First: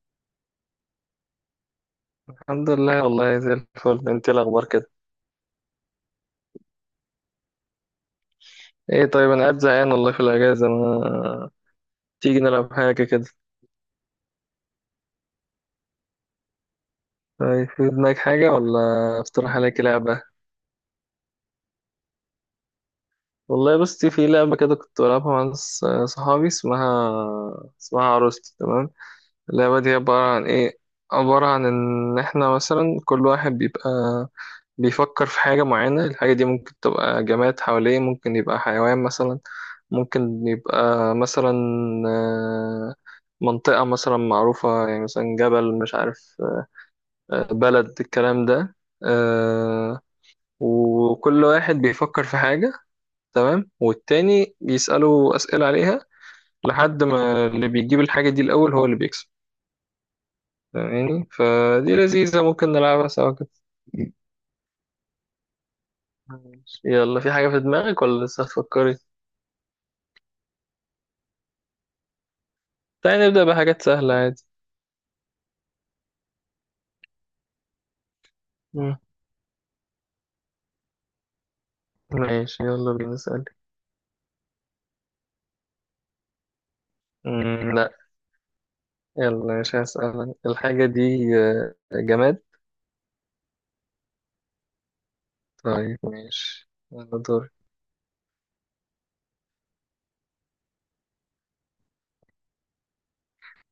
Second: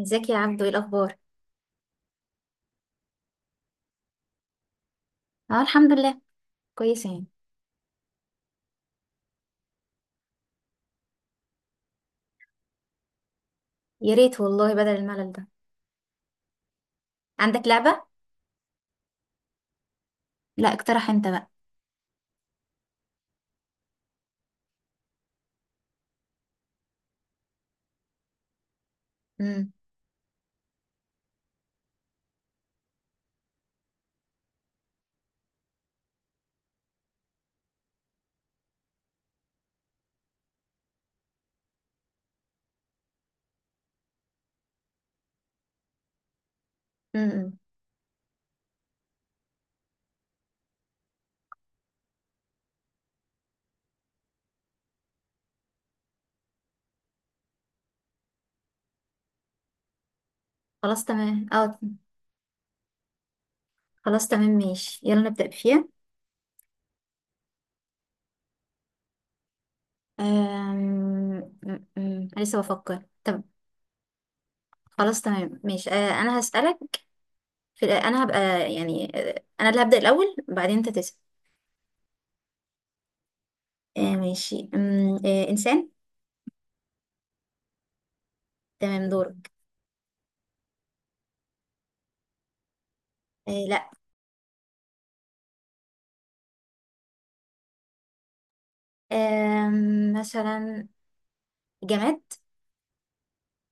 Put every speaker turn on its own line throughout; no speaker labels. ازيك يا عبدو؟ ايه الاخبار؟
الحمد لله، والله زي الفل. انت إيه الاخبار كده؟
اه الحمد لله. كويسه يعني.
ايه طيب، انا قاعد زهقان والله في الاجازه. ما تيجي نلعب حاجه كده؟
يا ريت والله بدل الملل ده. عندك
طيب، في
لعبه؟
دماغك حاجه ولا اقترح عليك لعبه؟
لا اقترح انت بقى.
والله بصي، في لعبه كده كنت بلعبها مع ناس صحابي، اسمها عروستي، تمام.
امم
اللعبه دي عباره عن ايه؟ عباره عن ان احنا مثلا كل واحد بيبقى بيفكر في حاجة معينة. الحاجة دي ممكن تبقى جماد حواليه، ممكن يبقى حيوان مثلا، ممكن يبقى مثلا آه، منطقة مثلا معروفة، يعني مثلا جبل مش عارف،
امم
بلد، الكلام ده. آه، وكل واحد بيفكر في حاجة، تمام، والتاني بيسأله أسئلة عليها لحد ما اللي بيجيب الحاجة دي الأول هو اللي بيكسب.
خلاص
يعني
تمام اه.
فدي لذيذة، ممكن نلعبها سوا كده.
خلاص تمام ماشي، يلا نبدا فيها.
يلا، في حاجة في دماغك ولا لسه هتفكري؟
أم... أم، أم، لسه بفكر.
تعالى
طب
نبدأ بحاجات سهلة عادي.
خلاص تمام ماشي. آه انا هسالك. انا هبقى
مم.
يعني، انا اللي هبدا الاول بعدين انت تسال.
ماشي يلا بينا نسأل.
آه ماشي. أم... آه انسان؟
مم، لا.
تمام دورك.
يلا مش هسأل الحاجة دي. جماد.
آه لا.
طيب ماشي، يلا دور.
مثلا جماد.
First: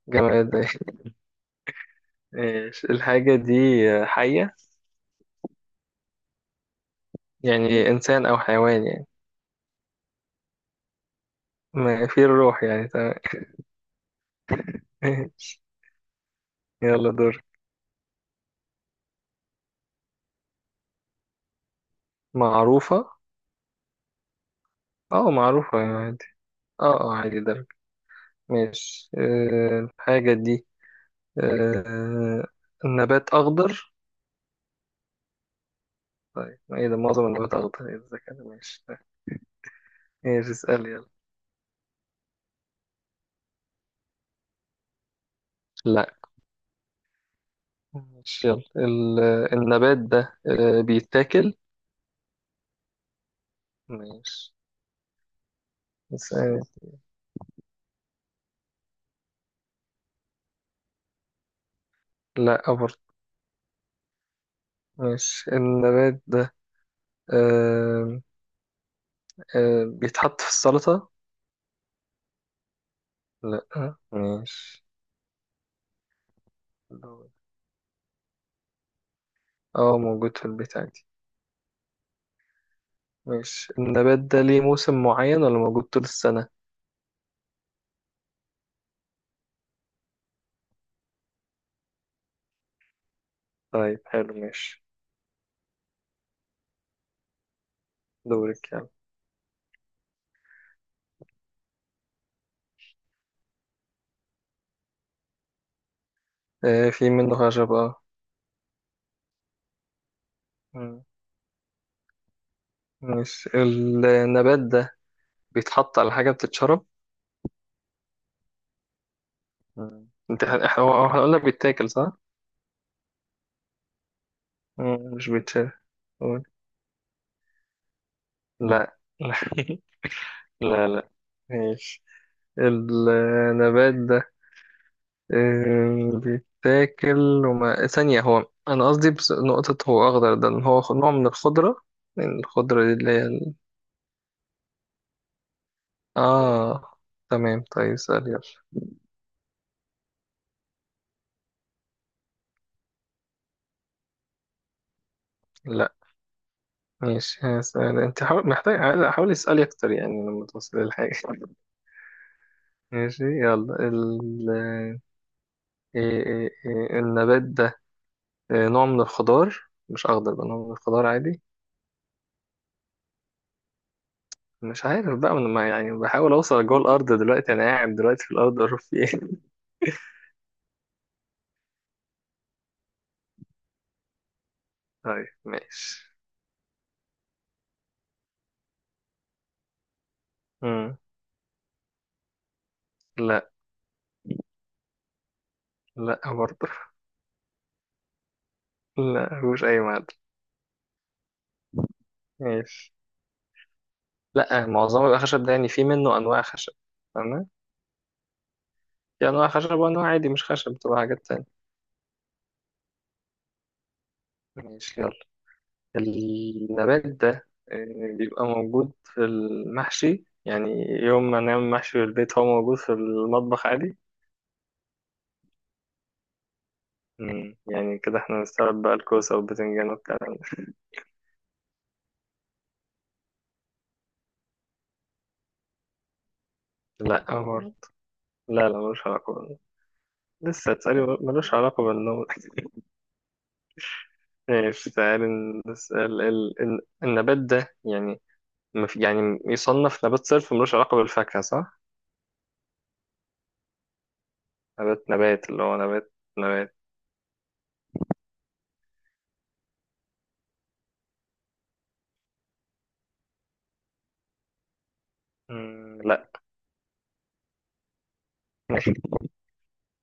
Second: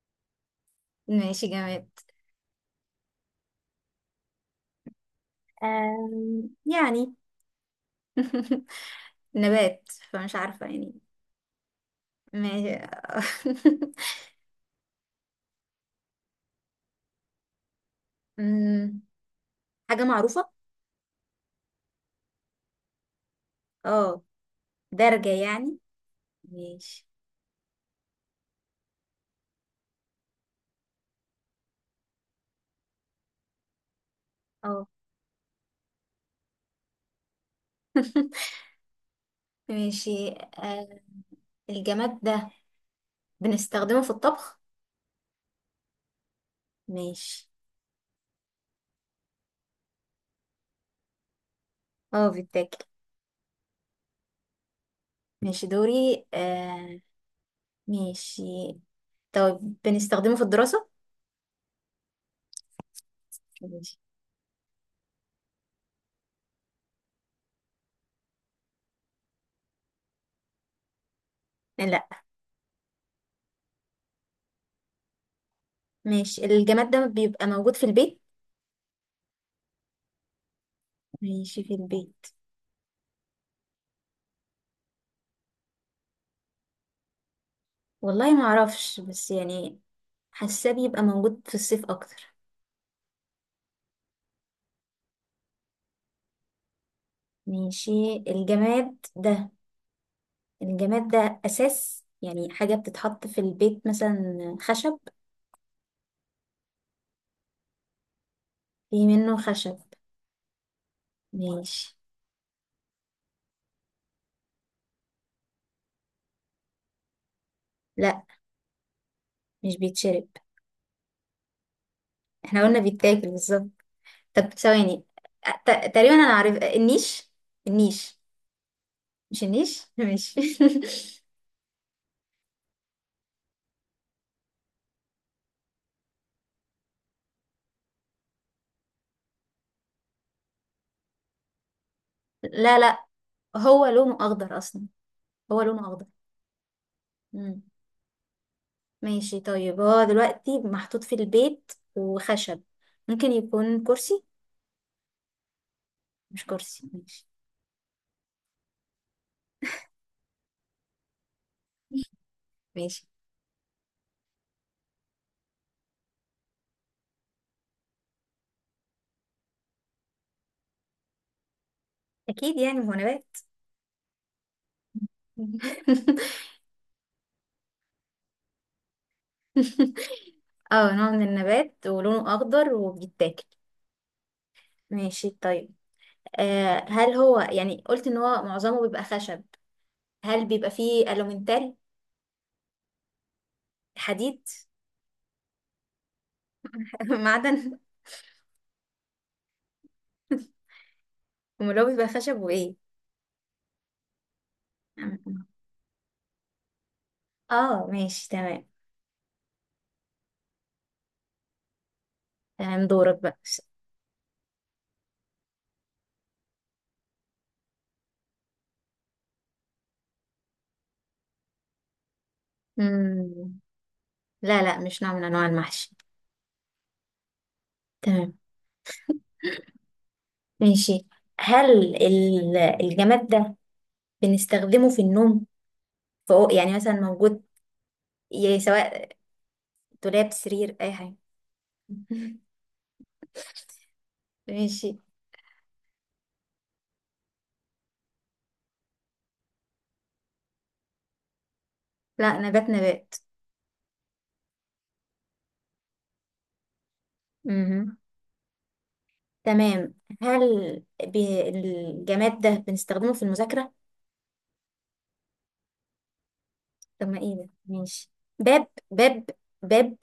جماد
ماشي جماد.
ماشي، الحاجة دي حية.
آم، يعني
يعني إنسان أو حيوان يعني.
نبات، فمش عارفة يعني.
ما في الروح يعني، تمام.
ما-
ماشي. يلا دور.
أمم، حاجة معروفة.
معروفة.
اه درجة
اه
يعني.
معروفة يعني عادي. اه
ماشي.
اه عادي درجة. ماشي، الحاجة دي آه، نبات أخضر.
اه
طيب ما ايه ده، معظم النبات أخضر، ايه الذكاء ده كده. ماشي.
ماشي.
ايش اسأل
آه،
يلا.
الجماد ده بنستخدمه في الطبخ؟
لا.
ماشي.
مش يلا النبات ده بيتاكل.
اه بيتاكل.
ماشي
ماشي دوري.
اسأل.
آه ماشي، طيب بنستخدمه في الدراسة؟
لا برضه.
ماشي.
مش النبات ده آه، بيتحط في السلطة.
لا
لا مش.
ماشي. الجماد ده
دور.
بيبقى موجود في البيت؟
اه، موجود في البيت عادي.
ماشي في البيت.
مش النبات ده ليه موسم معين ولا موجود طول السنة.
والله ما اعرفش بس يعني حاساه بيبقى موجود في الصيف اكتر.
طيب حلو، ماشي.
ماشي
دورك يلا.
الجماد ده. الجماد ده أساس يعني حاجة بتتحط في البيت، مثلا خشب.
في منه خشب، اه.
في منه خشب.
مم.
ماشي.
مش النبات ده بيتحط على حاجة بتتشرب.
لا مش
مم.
بيتشرب.
انت احنا هو احنا قلنا بيتاكل صح؟
احنا قلنا بيتاكل بالظبط. طب ثواني.
مم، مش بيتشاف.
تقريبا أنا
قول.
عارف. النيش. النيش.
لا لا
مش النيش ماشي
لا لا، ماشي. النبات ده بيتاكل، وما ثانية هو أنا قصدي بس نقطة، هو أخضر ده إن هو نوع من الخضرة، يعني
لا
الخضرة دي
لا،
اللي هي
هو لونه أخضر أصلا، هو لونه أخضر.
آه،
مم.
تمام. طيب اسأل يلا.
ماشي طيب، هو دلوقتي محطوط في البيت وخشب، ممكن يكون كرسي؟
لا
مش كرسي ماشي.
ماشي. هسأل أنت حاول، محتاج حاول اسألي أكتر يعني لما توصل للحاجة
ماشي
ماشي يلا ال... آه، إيه- إيه- إيه، النبات ده نوع من الخضار. مش اخضر بقى، نوع من الخضار عادي.
اكيد يعني هو نبات.
مش عارف بقى، من ما يعني بحاول اوصل جوه الارض دلوقتي، انا قاعد دلوقتي في الارض اعرف في ايه.
اه نوع من النبات ولونه اخضر وبيتاكل.
طيب
ماشي طيب.
ماشي.
آه هل هو يعني، قلت ان هو معظمه بيبقى خشب، هل بيبقى
مم.
فيه الومنتال؟
لا
حديد؟
لا برضه.
معدن؟
لا مش اي معدن.
امال هو بيبقى خشب وايه؟
ماشي. لا، معظم الخشب ده يعني في منه انواع خشب. تمام،
اه ماشي تمام.
في انواع خشب وانواع عادي مش خشب بتبقى حاجات تانية.
تمام دورك بقى.
ماشي يلا. النبات ده بيبقى موجود في المحشي، يعني يوم ما نعمل محشي في البيت هو موجود في
مم.
المطبخ عادي.
لا لا مش نوع من انواع المحشي.
مم. يعني كده
تمام
احنا نستوعب بقى الكوسة والبتنجان والكلام ده.
ماشي. الجماد ده بنستخدمه في النوم؟ فوق يعني مثلا
لا
موجود،
برضه. لا لا، ملوش
سواء
علاقة.
دولاب،
لسه
سرير، اي
تسألي،
حاجه؟
ملوش علاقة بالنوم ماشي
ماشي.
تعالي، نسأل النبات ده يعني يعني يصنف نبات صرف، ملوش علاقة بالفاكهة صح؟
لا نبات نبات.
نبات نبات، اللي هو نبات نبات.
مهم. تمام. الجماد ده بنستخدمه في المذاكره؟
مم، لا.
طب ما ايه ده، ماشي. باب، باب، باب.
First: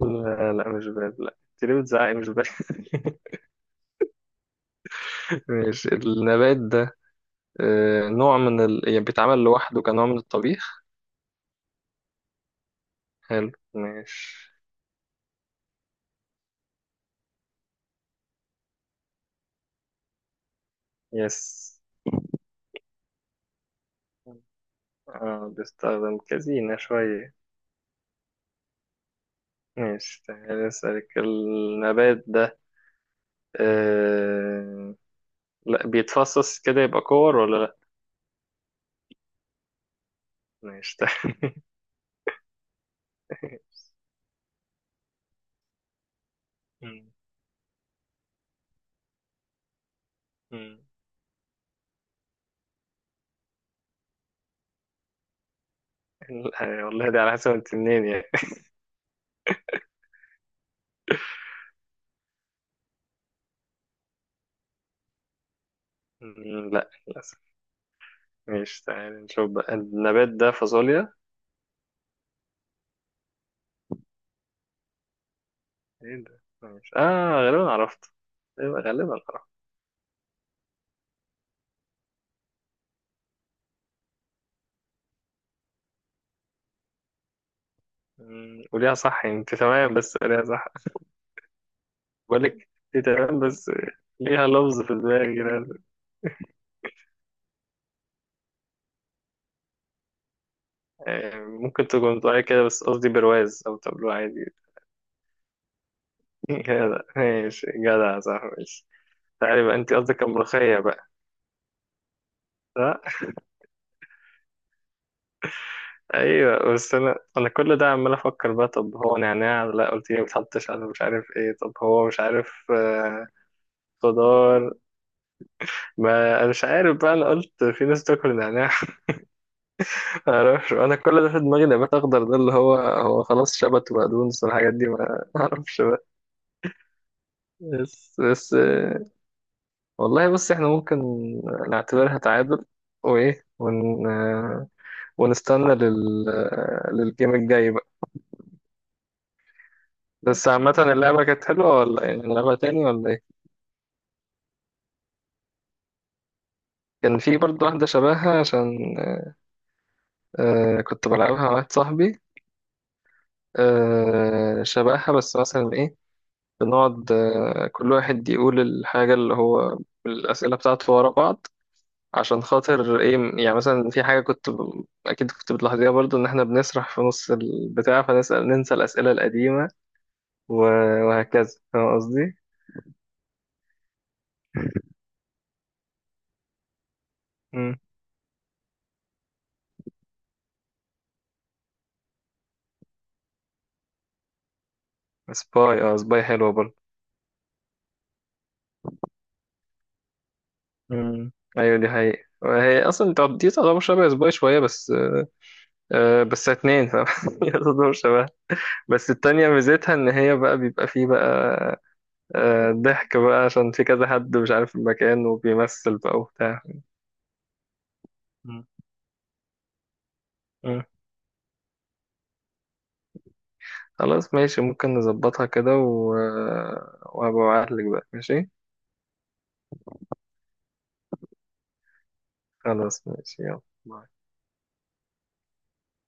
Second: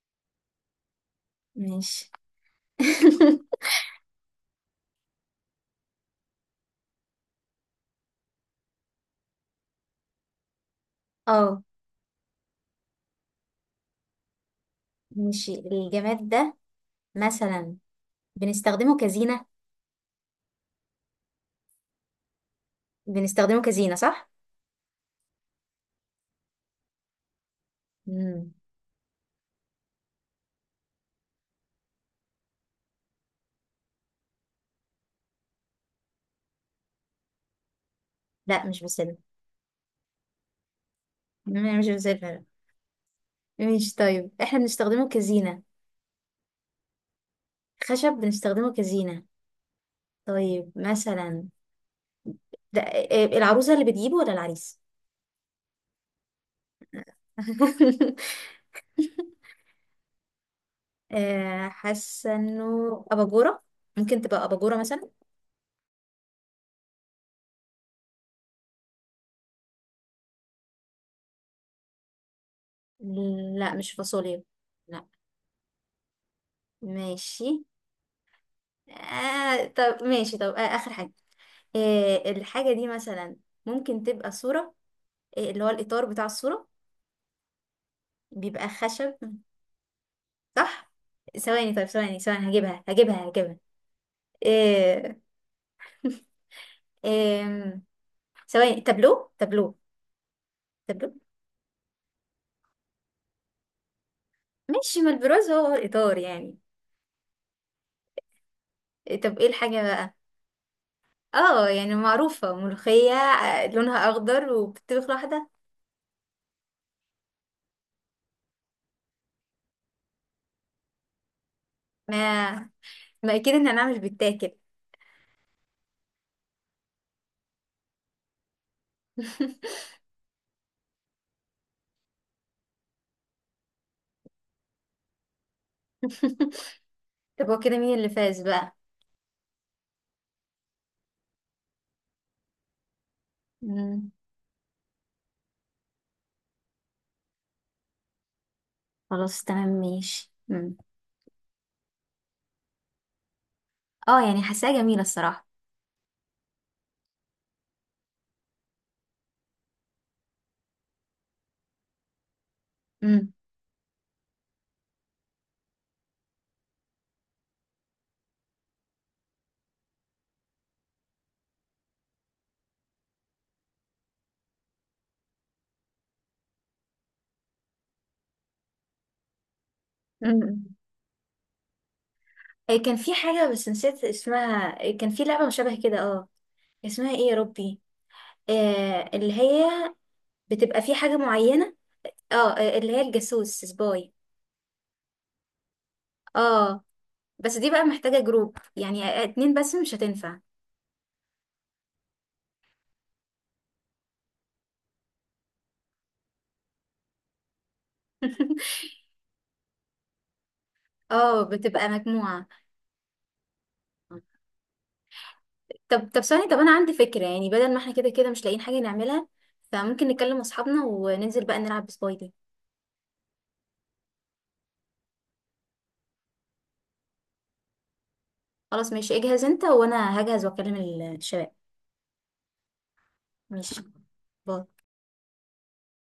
لا لا مش باب، لا تريد
ماشي
بتزعقي، مش باب. ماشي. النبات ده نوع من يعني بيتعمل لوحده كنوع من الطبيخ.
اه
حلو ماشي.
ماشي، الجماد ده مثلا بنستخدمه كزينه؟
يس.
بنستخدمه كزينه صح؟
اه، بيستخدم كزينة شوية.
مم.
ماشي، تعالى أسألك، النبات ده آه... لا بيتفصص كده يبقى كور ولا لا.
لا مش بسلة.
ماشي تعالى.
مم، مش بسلة. ماشي طيب، احنا بنستخدمه كزينه،
مم.
خشب بنستخدمه كزينه، طيب
مم.
مثلا ده العروسة اللي بتجيبه ولا العريس؟
لا، والله دي على حسب انت منين يعني.
آه، حاسة انه أباجورة، ممكن تبقى أباجورة مثلا.
مم، لا للأسف. ماشي، تعالى نشوف بقى، النبات ده فاصوليا.
لا مش فاصوليا. لا.
ايه ده ماشي، اه
ماشي.
غالبا عرفت. غالبا غالبا عرفت.
آه طب ماشي، طب آه آخر حاجة. آه الحاجة دي مثلا ممكن تبقى صورة، آه اللي هو الإطار بتاع الصورة،
مم،
بيبقى
وليها
خشب
صح، انت تمام بس ليها صح.
صح؟ ثواني، طيب ثواني
بقول
ثواني،
لك،
هجيبها
انت
هجيبها
تمام
هجيبها
بس ليها لفظ في
آه
دماغي كده.
آه ثواني، تابلو. تابلو.
ممكن تكون طالع كده، بس قصدي برواز او طبلو عادي.
ماشي، ما البرواز هو الإطار يعني.
جدع، ماشي جدع صح ماشي.
طب ايه
تعالي بقى،
الحاجة
انت
بقى؟
قصدك الملوخية بقى.
اه يعني معروفة ملوخية،
صح.
آه، لونها اخضر وبتطبخ لوحدها.
ايوه، بس انا كل ده عمال افكر بقى، طب هو نعناع؟ لا قلت لي ما بتحطش على، مش عارف ايه، طب هو مش
ما
عارف
ما اكيد ان انا مش بتاكل.
خضار. ما انا مش عارف بقى، انا قلت في ناس تاكل نعناع. ما اعرفش، انا كل ده في دماغي نبات اخضر ده اللي هو، هو خلاص شبت وبقدونس والحاجات دي، ما اعرفش بقى.
طب هو كده مين اللي
بس
فاز
بس،
بقى؟
والله بص، احنا ممكن نعتبرها تعادل، وايه ون...
مم.
آه، ونستنى لل... آه، للجيم الجاي بقى.
خلاص تمام ماشي.
بس عامة
مم.
اللعبة كانت حلوة ولا يعني نلعبها تاني ولا ايه؟
اه يعني حاساها جميلة الصراحة.
كان في برضه واحدة شبهها، عشان كنت بلعبها مع واحد صاحبي،
مم.
شبهها، بس مثلا ايه، بنقعد كل واحد يقول الحاجة اللي هو الأسئلة بتاعته ورا بعض، عشان خاطر ايه، يعني مثلا في حاجة كنت اكيد كنت بتلاحظيها برضو، ان احنا بنسرح في نص البتاع، فنسأل ننسى الأسئلة القديمة، و...
مم.
وهكذا، فاهم قصدي؟
إيه كان في حاجة بس نسيت اسمها، إيه كان في لعبة مشابهة كده اه، اسمها ايه يا
مم.
ربي؟ آه اللي هي بتبقى في حاجة معينة، اه آه، اللي هي الجاسوس، سباي.
سباي، اه سباي حلوة برضو.
اه بس دي بقى محتاجة جروب، يعني اتنين بس مش هتنفع.
مم. ايوه دي حقيقة، وهي اصلا دي تعتبر شبه سباي شوية، بس بس اتنين فاهم هي تعتبر شبه. بس التانية ميزتها ان هي بقى بيبقى فيه
اه
بقى
بتبقى مجموعة.
ضحك بقى عشان في كذا حد مش عارف المكان وبيمثل
طب
بقى
طب ثانية، طب
وبتاع.
أنا عندي فكرة، يعني بدل ما احنا كده كده مش لاقيين حاجة نعملها، فممكن نكلم
مم.
أصحابنا وننزل بقى نلعب بسبايدي.
خلاص ماشي، ممكن نظبطها كده وهبقى أبعتلك بقى، ماشي.
خلاص ماشي، اجهز انت وأنا هجهز وأكلم الشباب.
خلاص ماشي يلا.
ماشي
باي.
باي.